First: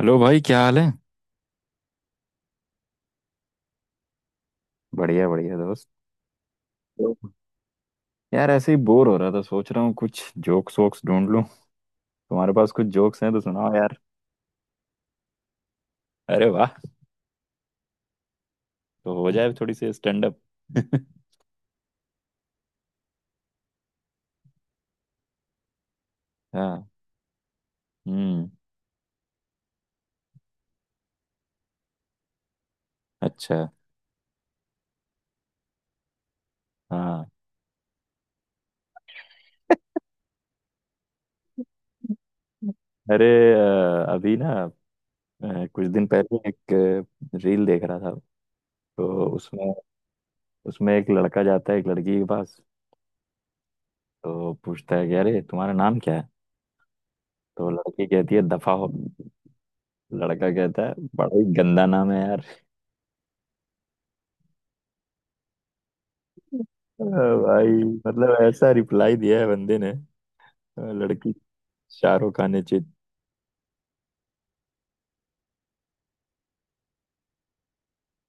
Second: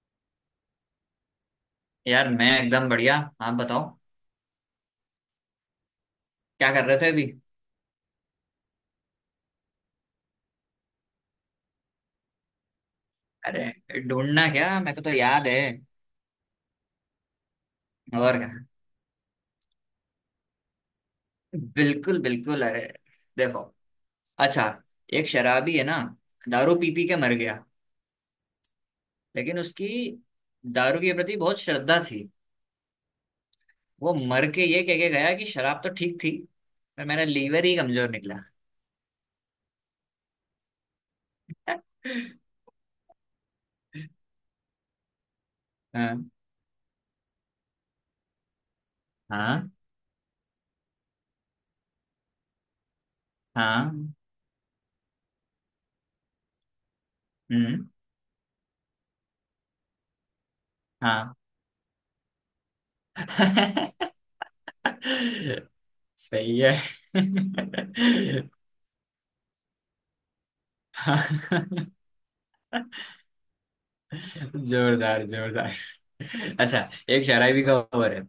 Hello भाई, क्या हाल है? यार मैं एकदम बढ़िया। आप बताओ। बढ़िया बढ़िया दोस्त। क्या कर रहे थे अभी। हेलो। यार ऐसे ही बोर हो रहा था, सोच रहा हूँ कुछ जोक्स वोक्स ढूंढ लूँ। तुम्हारे पास कुछ जोक्स हैं तो सुनाओ यार। अरे ढूंढना क्या, मेरे को तो याद है। अरे वाह। और क्या। तो हो जाए थोड़ी सी स्टैंड अप। बिल्कुल बिल्कुल। अरे देखो। अच्छा, एक शराबी है ना, दारू हाँ। पी पी के मर गया। हम्म। लेकिन उसकी दारू के प्रति बहुत श्रद्धा थी। अच्छा। वो मर के ये कह के गया कि शराब तो ठीक थी, पर हाँ। मेरा लीवर ही कमजोर निकला। अरे, अभी ना, कुछ दिन हाँ, पहले एक रील देख रहा था। तो हाँ, उसमें, उसमें एक लड़का जाता है एक लड़की के पास। हाँ। तो पूछता है कि अरे तुम्हारा नाम क्या है? तो हम्म। लड़की कहती है दफा हो। लड़का कहता है हाँ। बड़ा ही गंदा नाम है यार। सही है। अरे भाई, मतलब ऐसा रिप्लाई दिया है बंदे ने। लड़की शाहरुख खान ने चित। जोरदार, जोरदार। अच्छा, एक शराबी का ओवर है।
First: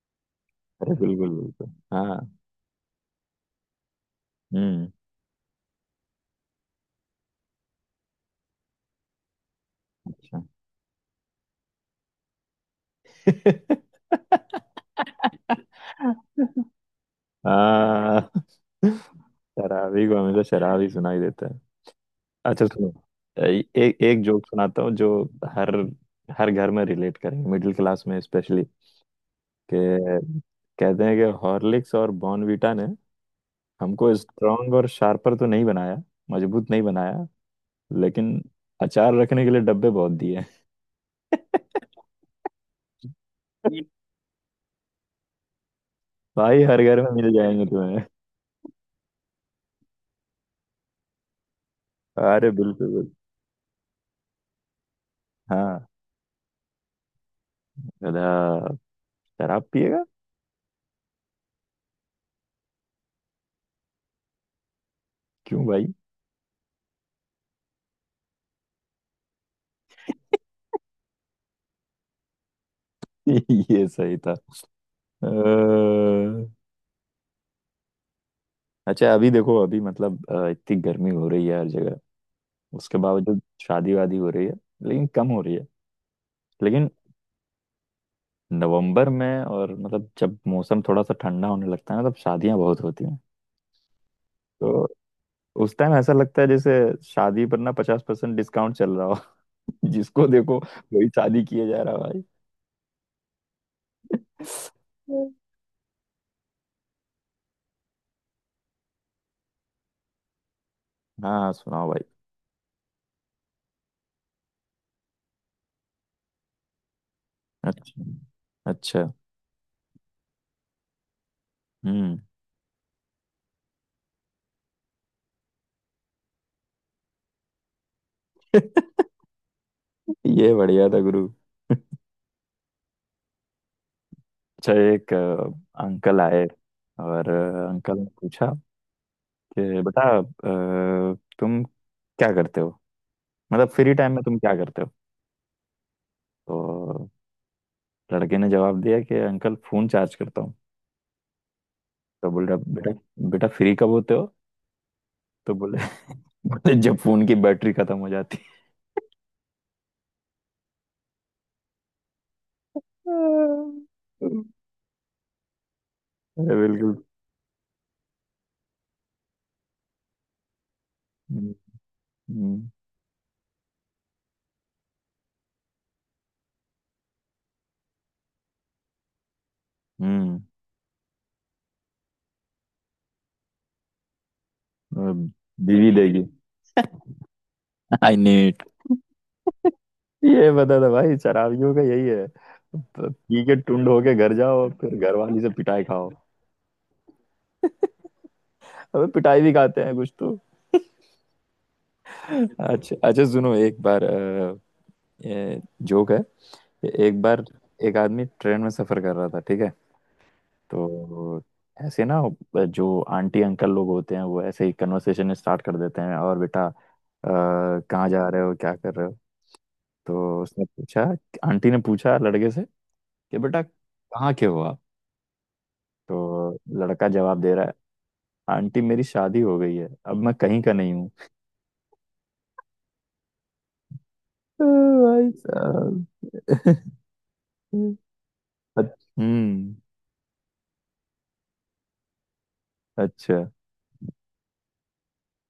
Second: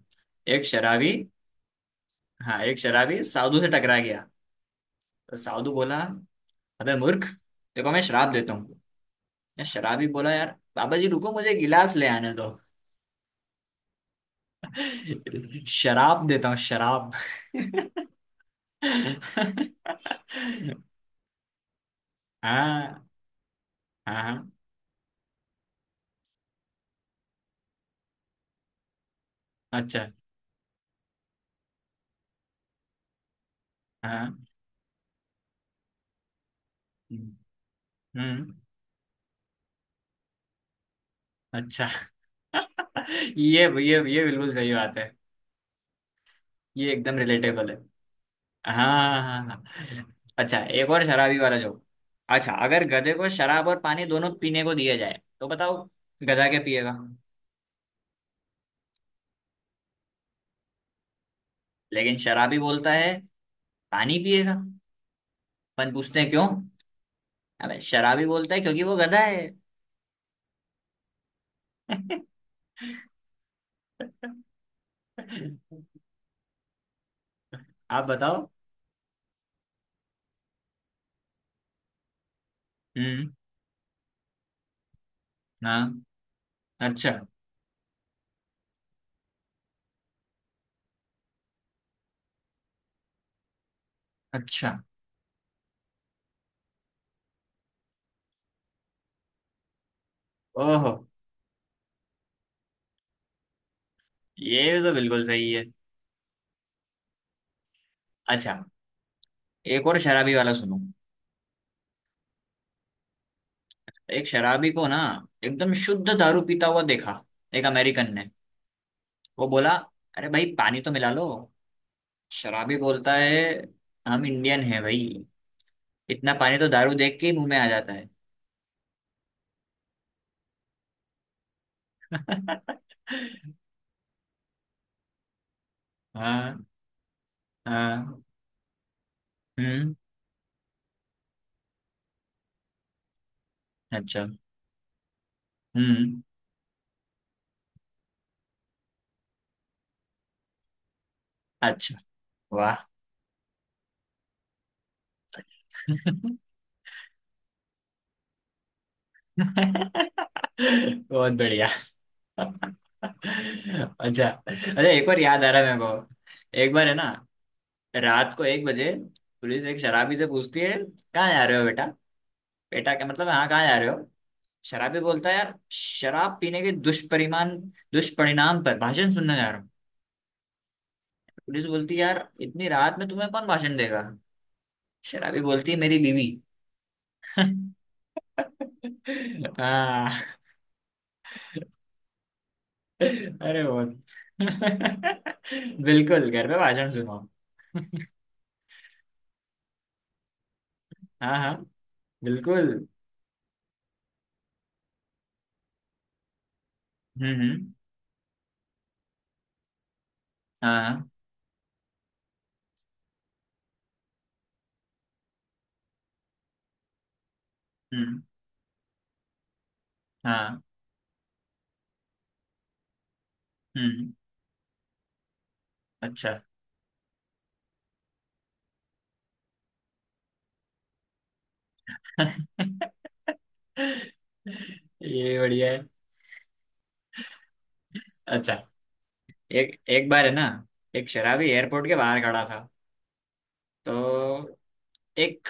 एक अरे शराबी। बिल्कुल बिल्कुल, हाँ। हाँ, एक शराबी साधु से टकरा गया। हम्म। तो साधु बोला, अबे मूर्ख, देखो मैं शराब देता हूँ। या शराबी बोला, अच्छा। यार बाबा जी रुको, मुझे गिलास ले आने दो। शराब देता हूँ शराब। हाँ। शराबी को हमेशा शराब ही सुनाई देता है। अच्छा सुनो, हाँ, एक हाँ, एक जोक हाँ। सुनाता हूँ जो हर हर घर में रिलेट करेंगे, मिडिल क्लास में स्पेशली। अच्छा। कि कहते हैं कि हॉर्लिक्स और बॉर्नवीटा ने हमको हाँ। स्ट्रांग और शार्पर तो नहीं बनाया, मजबूत नहीं बनाया, लेकिन हम्म। अचार रखने के लिए डब्बे बहुत दिए। अच्छा। ये ये- ये ये बिल्कुल सही बात है। भाई हर ये घर में एकदम मिल जाएंगे रिलेटेबल है। तुम्हें। हाँ, हाँ, हाँ। अच्छा, एक और शराबी वाला जोक। अरे अच्छा, अगर बिल्कुल बिल्कुल। गधे को शराब और पानी दोनों पीने को दिया जाए तो बताओ, हाँ। गधा क्या पिएगा। गधा शराब पिएगा। लेकिन शराबी बोलता है पानी पिएगा। क्यों भाई? अपन पूछते हैं क्यों। अबे शराबी बोलता है क्योंकि वो गधा है। ये सही था। अ, आप बताओ। अच्छा, अभी देखो, अभी मतलब इतनी गर्मी हो रही है हर जगह। उसके हम्म। बावजूद शादी वादी हो रही है, लेकिन कम हो रही है। हाँ। लेकिन अच्छा। नवंबर में, और मतलब जब मौसम थोड़ा सा ठंडा होने लगता है ना, तब शादियां बहुत होती हैं। अच्छा। तो उस टाइम ऐसा लगता है जैसे शादी पर ना 50% डिस्काउंट चल रहा हो। जिसको देखो ओहो, वही शादी किया जा रहा है भाई। ये तो बिल्कुल हम्म। सही है। अच्छा, एक और शराबी वाला सुनो। हाँ सुनाओ भाई। एक शराबी को ना, एकदम शुद्ध दारू पीता हुआ देखा एक अच्छा। अमेरिकन ने। अच्छा। वो बोला, अरे भाई पानी तो मिला लो। हम्म। शराबी बोलता है, हम इंडियन हैं भाई, इतना पानी तो दारू देख के ही मुंह में आ जाता है। ये बढ़िया था गुरु। अच्छा, एक अंकल आए, हाँ, और अंकल ने हाँ। पूछा कि हम्म। बेटा, तुम क्या करते हो? मतलब फ्री टाइम में अच्छा। तुम क्या करते हो? हम्म। तो लड़के ने जवाब दिया कि अंकल फोन चार्ज करता हूँ। अच्छा। तो बोल रहा, वाह। बेटा बेटा फ्री कब होते हो? तो बोले, बोले जब फोन की बैटरी खत्म हो जाती है। बहुत बढ़िया। अच्छा। अच्छा, एक बार याद आ रहा है मेरे अरे को। एक बार है बिल्कुल। ना, रात को 1 बजे पुलिस एक शराबी से पूछती है, कहाँ जा हम्म, रहे हो बेटा। बेटा क्या मतलब, हाँ कहाँ जा रहे हो। शराबी बोलता है, यार शराब पीने के दुष्परिमान दुष्परिणाम पर भाषण सुनने जा रहा हूँ। हम्म। पुलिस बोलती, यार इतनी रात में तुम्हें कौन भाषण देगा। अब शराबी बोलती है, बीवी मेरी देगी। बीवी। I need. हाँ। ये बता था भाई, शराबियों का यही है, पी के अरे टुंड बहुत। होके घर जाओ और फिर घर वाली से पिटाई खाओ। बिल्कुल, घर पे भाषण सुनो। अबे पिटाई भी खाते हैं कुछ तो। हाँ, हाँ। बिल्कुल। अच्छा अच्छा सुनो, एक बार जोक है। एक हम्म, बार हम्म। एक आदमी ट्रेन में सफर कर रहा था, ठीक है। हाँ, हाँ। तो ऐसे ना, जो आंटी अंकल लोग होते हैं वो ऐसे ही कन्वर्सेशन स्टार्ट कर देते हैं, और बेटा कहाँ हम्म। जा रहे हो, क्या कर रहे हो? तो हाँ। उसने पूछा, आंटी ने पूछा लड़के से कि बेटा हम्म, कहाँ के हो आप? अच्छा। तो लड़का जवाब दे रहा है, आंटी मेरी शादी हो गई है, अब मैं कहीं का नहीं हूँ। भाई ये बढ़िया है। साहब। अच्छा, हम्म। एक एक बार है ना, एक शराबी एयरपोर्ट के बाहर खड़ा था। अच्छा। तो एक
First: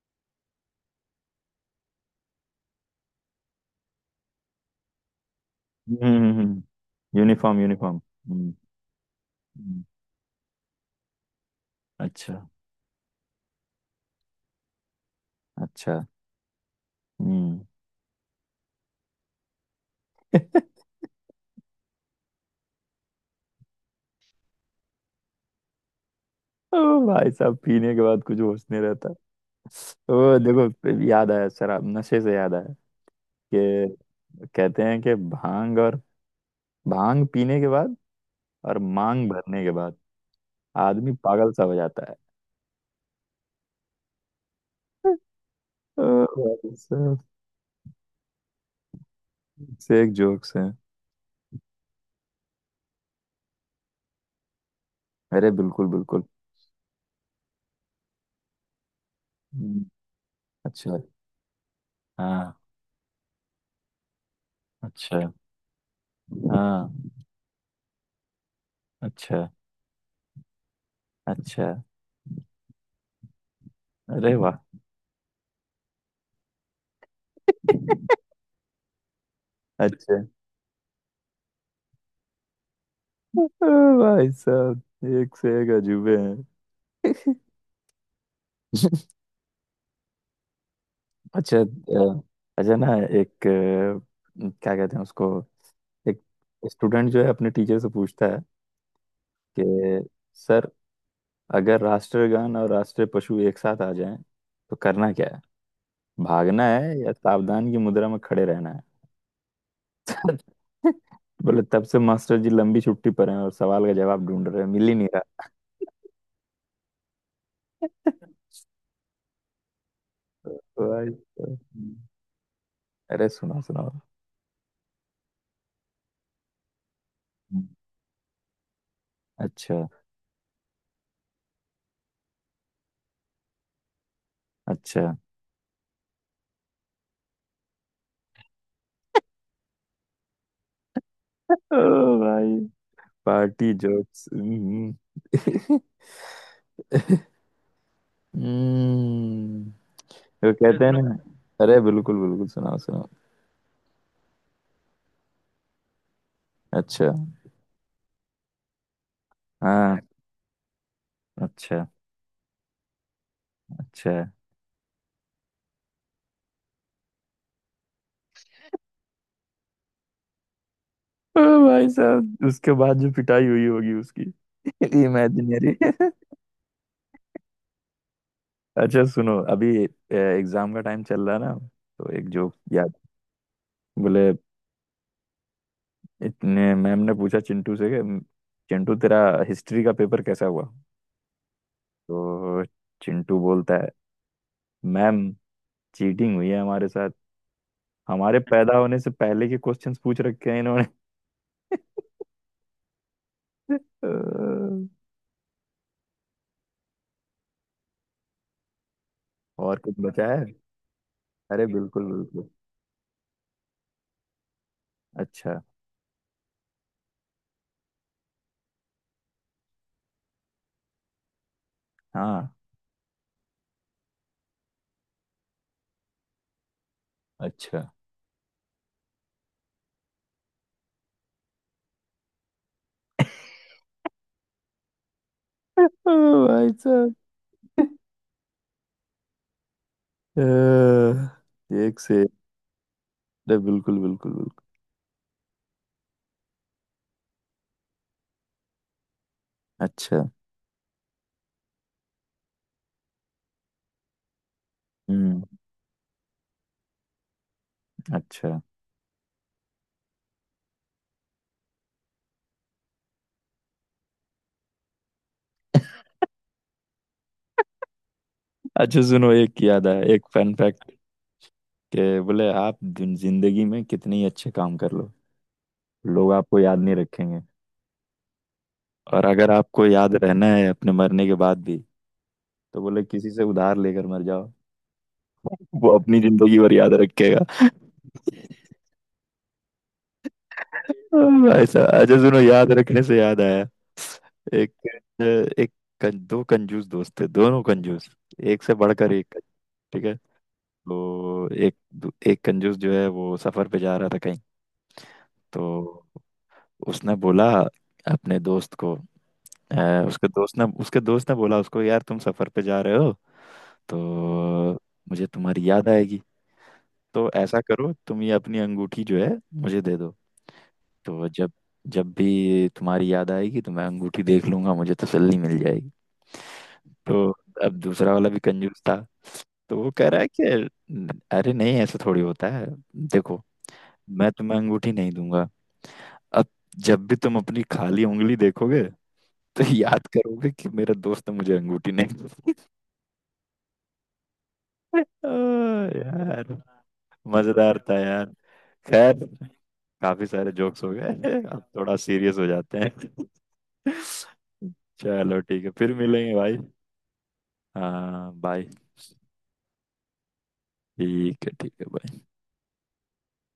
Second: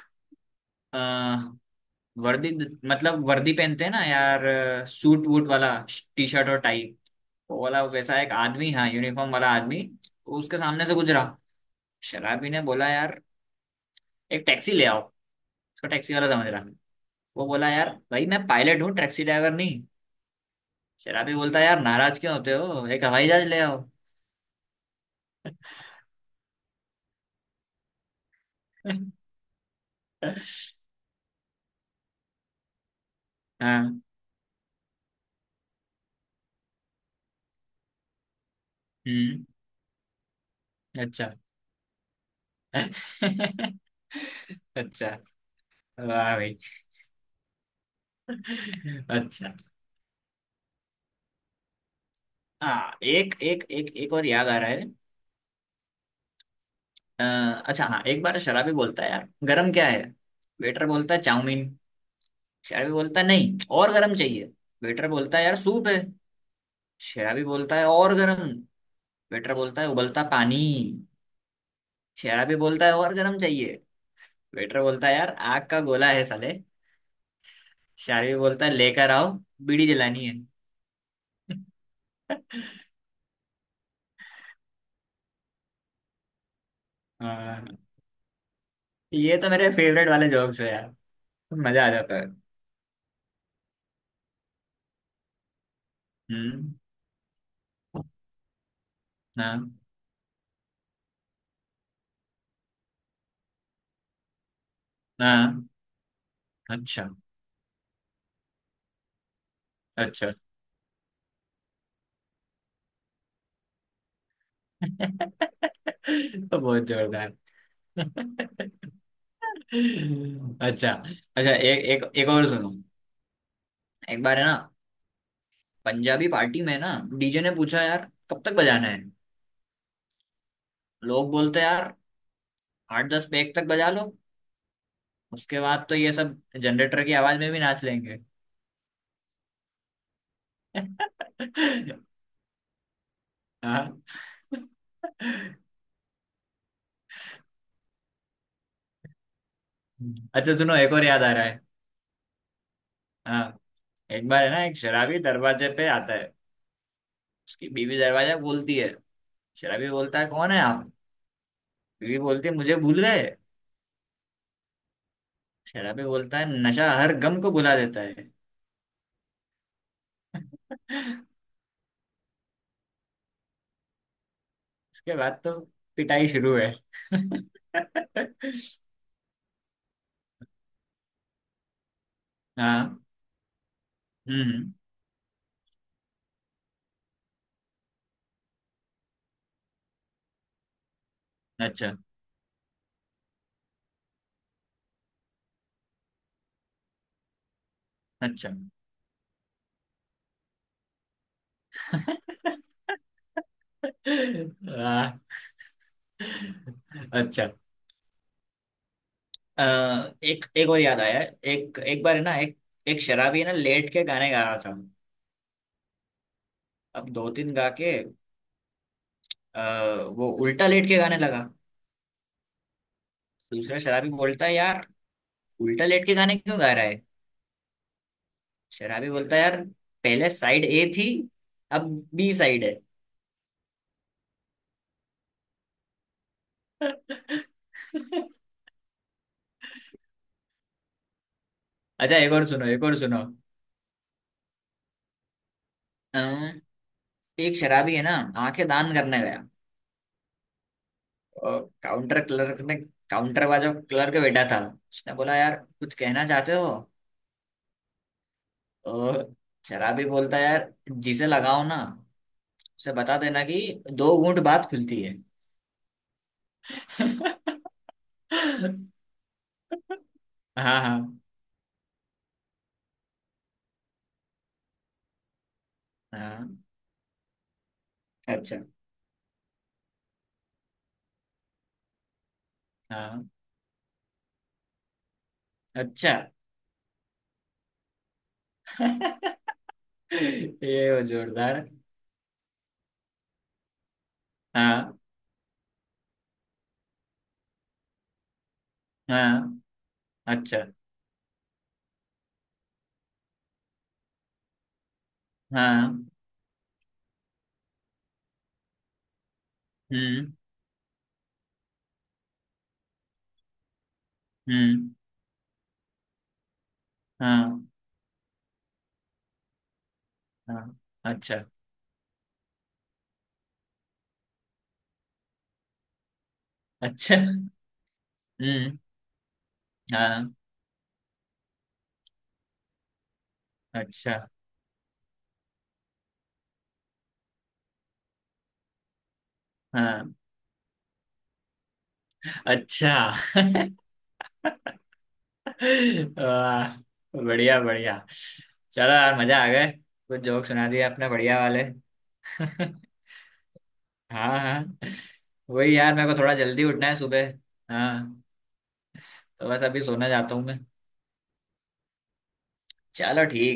वर्दी, मतलब वर्दी पहनते हैं ना यार, सूट वूट वाला, हम्म, टी शर्ट और टाई, यूनिफॉर्म वो वाला यूनिफॉर्म, वैसा एक हम्म। uniform, uniform, आदमी, हाँ यूनिफॉर्म वाला आदमी, हम्म। उसके सामने से गुजरा। अच्छा। शराबी ने बोला, यार एक टैक्सी ले आओ। उसको अच्छा। टैक्सी वाला समझ रहा। वो हम्म। बोला, यार भाई मैं पायलट हूँ, टैक्सी ड्राइवर नहीं। शराबी बोलता, यार नाराज क्यों होते हो, एक हवाई जहाज ले आओ। ओ भाई साहब, पीने के बाद कुछ होश नहीं रहता। ओ देखो याद आया, शराब नशे से याद आया हाँ। कि कहते हैं कि भांग और, भांग पीने के बाद और मांग हम्म। भरने के बाद आदमी अच्छा। पागल सा हो जाता है। अच्छा। ओ वाह भाई। भाई साहब, अच्छा। से एक जोक्स है। हाँ, एक एक एक एक और याद आ रहा है। अरे बिल्कुल बिल्कुल। अ, अच्छा, हाँ, एक बार शराबी बोलता है, यार गरम हम्म। क्या है। वेटर अच्छा बोलता है, चाउमीन। हाँ। शराबी बोलता है, नहीं और गरम चाहिए। वेटर अच्छा बोलता है, यार सूप है। हाँ। शराबी बोलता है, और गरम। अच्छा। वेटर बोलता है, उबलता पानी। अच्छा। शराबी बोलता है, और गरम चाहिए। अरे वाह। वेटर बोलता है, यार आग का गोला है साले। शराबी बोलता है, लेकर आओ, बीड़ी अच्छा। जलानी है। ओ भाई साहब, एक से एक अजूबे हैं। हाँ, ये तो मेरे फेवरेट वाले जोक्स है यार। अच्छा, मजा आ जाता है। अच्छा ना, एक क्या कहते हैं उसको, एक हम्म। स्टूडेंट जो है, अपने टीचर से पूछता है हाँ, कि सर, अगर राष्ट्रगान और राष्ट्रीय पशु एक साथ आ जाएं तो करना क्या है? हाँ। भागना है अच्छा। या सावधान की मुद्रा में खड़े रहना है? अच्छा। बोले तब से मास्टर जी लंबी छुट्टी पर हैं और सवाल का जवाब ढूंढ रहे हैं, मिल ही नहीं रहा। तो बहुत जोरदार। अच्छा। तो, तो भाई, अच्छा, तो, एक एक एक और सुनो। अरे सुना सुना। एक बार है ना, पंजाबी पार्टी में ना डीजे ने पूछा, यार कब तक बजाना है। अच्छा। लोग बोलते, यार 8-10 पैग तक बजा लो। अच्छा। उसके बाद तो ये सब जनरेटर की आवाज में भी नाच लेंगे। ओ भाई, पार्टी हाँ। जोक्स। हम्म। वो फिर अच्छा सुनो, कहते हैं, एक और सुना ना। याद आ रहा है। अरे बिल्कुल बिल्कुल, सुनाओ सुनाओ। हाँ, एक बार है ना, एक शराबी दरवाजे पे आता है, अच्छा उसकी बीवी दरवाजा खोलती है। शराबी हाँ। बोलता है, कौन है आप। अच्छा। बीवी बोलती है, मुझे भूल गए। अच्छा। शराबी बोलता है, नशा हर गम को भुला देता है। ओ भाई साहब, उसके बाद जो पिटाई हुई होगी उसकी, उसके बाद तो इमेजिनरी। पिटाई शुरू है। अच्छा सुनो, अभी एग्जाम का टाइम चल रहा है ना, तो एक जोक याद। हाँ। बोले हम्म, हम्म। इतने, मैम ने पूछा चिंटू से कि चिंटू तेरा हिस्ट्री का पेपर कैसा हुआ? अच्छा। तो चिंटू बोलता है मैम, चीटिंग हुई है हमारे साथ, हमारे अच्छा। पैदा होने से पहले के क्वेश्चंस पूछ रखे हैं इन्होंने। अह, हाँ। अच्छा। अ, और कुछ बचा है? एक एक और याद आया। अरे एक एक बिल्कुल बार है ना, बिल्कुल। एक एक शराबी है ना लेट के गाने गा रहा था। अच्छा। अब दो तीन गा के, आ, वो उल्टा लेट के गाने लगा। हाँ। दूसरा शराबी बोलता है, यार उल्टा लेट के गाने क्यों गा रहा। अच्छा। शराबी बोलता है, यार पहले साइड ए थी, अब बी साइड है। अह, भाई साहब, एक अच्छा, से एक। एक और सुनो, एक और सुनो। अरे बिल्कुल बिल्कुल बिल्कुल। अम्म, एक शराबी है ना, आंखें दान करने गया। अच्छा। और काउंटर क्लर्क ने, काउंटर वाला जो क्लर्क बैठा था, उसने बोला, हम्म। यार कुछ कहना चाहते हो। अच्छा। और शराबी बोलता है, यार जिसे लगाओ ना, उसे बता देना कि दो घूंट बात खुलती है। अच्छा सुनो, एक याद है, एक फन हाँ, फैक्ट हाँ, के बोले, आप जिंदगी में कितने ही अच्छे काम कर लो, लोग आपको हाँ। याद नहीं रखेंगे, अच्छा। और अगर आपको याद रहना है अपने मरने के बाद भी, तो बोले किसी हाँ। से उधार लेकर मर जाओ। वो अच्छा। अपनी जिंदगी भर याद रखेगा। ये वो जोरदार। भाई साहब, अच्छा सुनो, याद रखने से याद आया। एक हाँ, एक कं, दो कंजूस दोस्त थे, दोनों कंजूस, एक से बढ़कर एक, हाँ। ठीक है। अच्छा। तो एक कंजूस जो है वो सफर पे जा रहा था कहीं। तो हाँ। उसने बोला, अपने दोस्त को, अ, उसके हम्म, दोस्त ने उसके दोस्त ने बोला उसको, यार तुम सफर पे जा रहे हो, तो हम्म। मुझे तुम्हारी याद आएगी, तो ऐसा हाँ, करो, तुम ये अपनी अंगूठी जो है मुझे दे दो। हाँ। तो अच्छा। जब जब भी तुम्हारी याद आएगी तो मैं अंगूठी देख लूंगा, मुझे तसल्ली मिल जाएगी। अच्छा। तो अब दूसरा वाला भी हम्म। कंजूस था, तो वो कह रहा है हाँ। कि अरे नहीं, ऐसा थोड़ी होता है। देखो, अच्छा। मैं तुम्हें अंगूठी नहीं दूंगा। अब जब भी तुम अपनी खाली उंगली देखोगे, तो हाँ। याद करोगे कि मेरा दोस्त ने मुझे अंगूठी नहीं दी। अच्छा। ओ यार, वाह, बढ़िया, मजेदार बढ़िया। था यार। चलो यार, खैर, मजा आ गए। कुछ काफी जोक सारे सुना दिए जोक्स हो आपने बढ़िया गए। अब वाले। थोड़ा सीरियस हो जाते हैं। हाँ, हाँ। चलो ठीक है, वही यार, फिर मेरे को थोड़ा मिलेंगे भाई। जल्दी उठना है सुबह। हाँ। हाँ बाय। तो बस अभी सोने जाता हूँ मैं। ठीक है, ठीक है, bye। चलो ठीक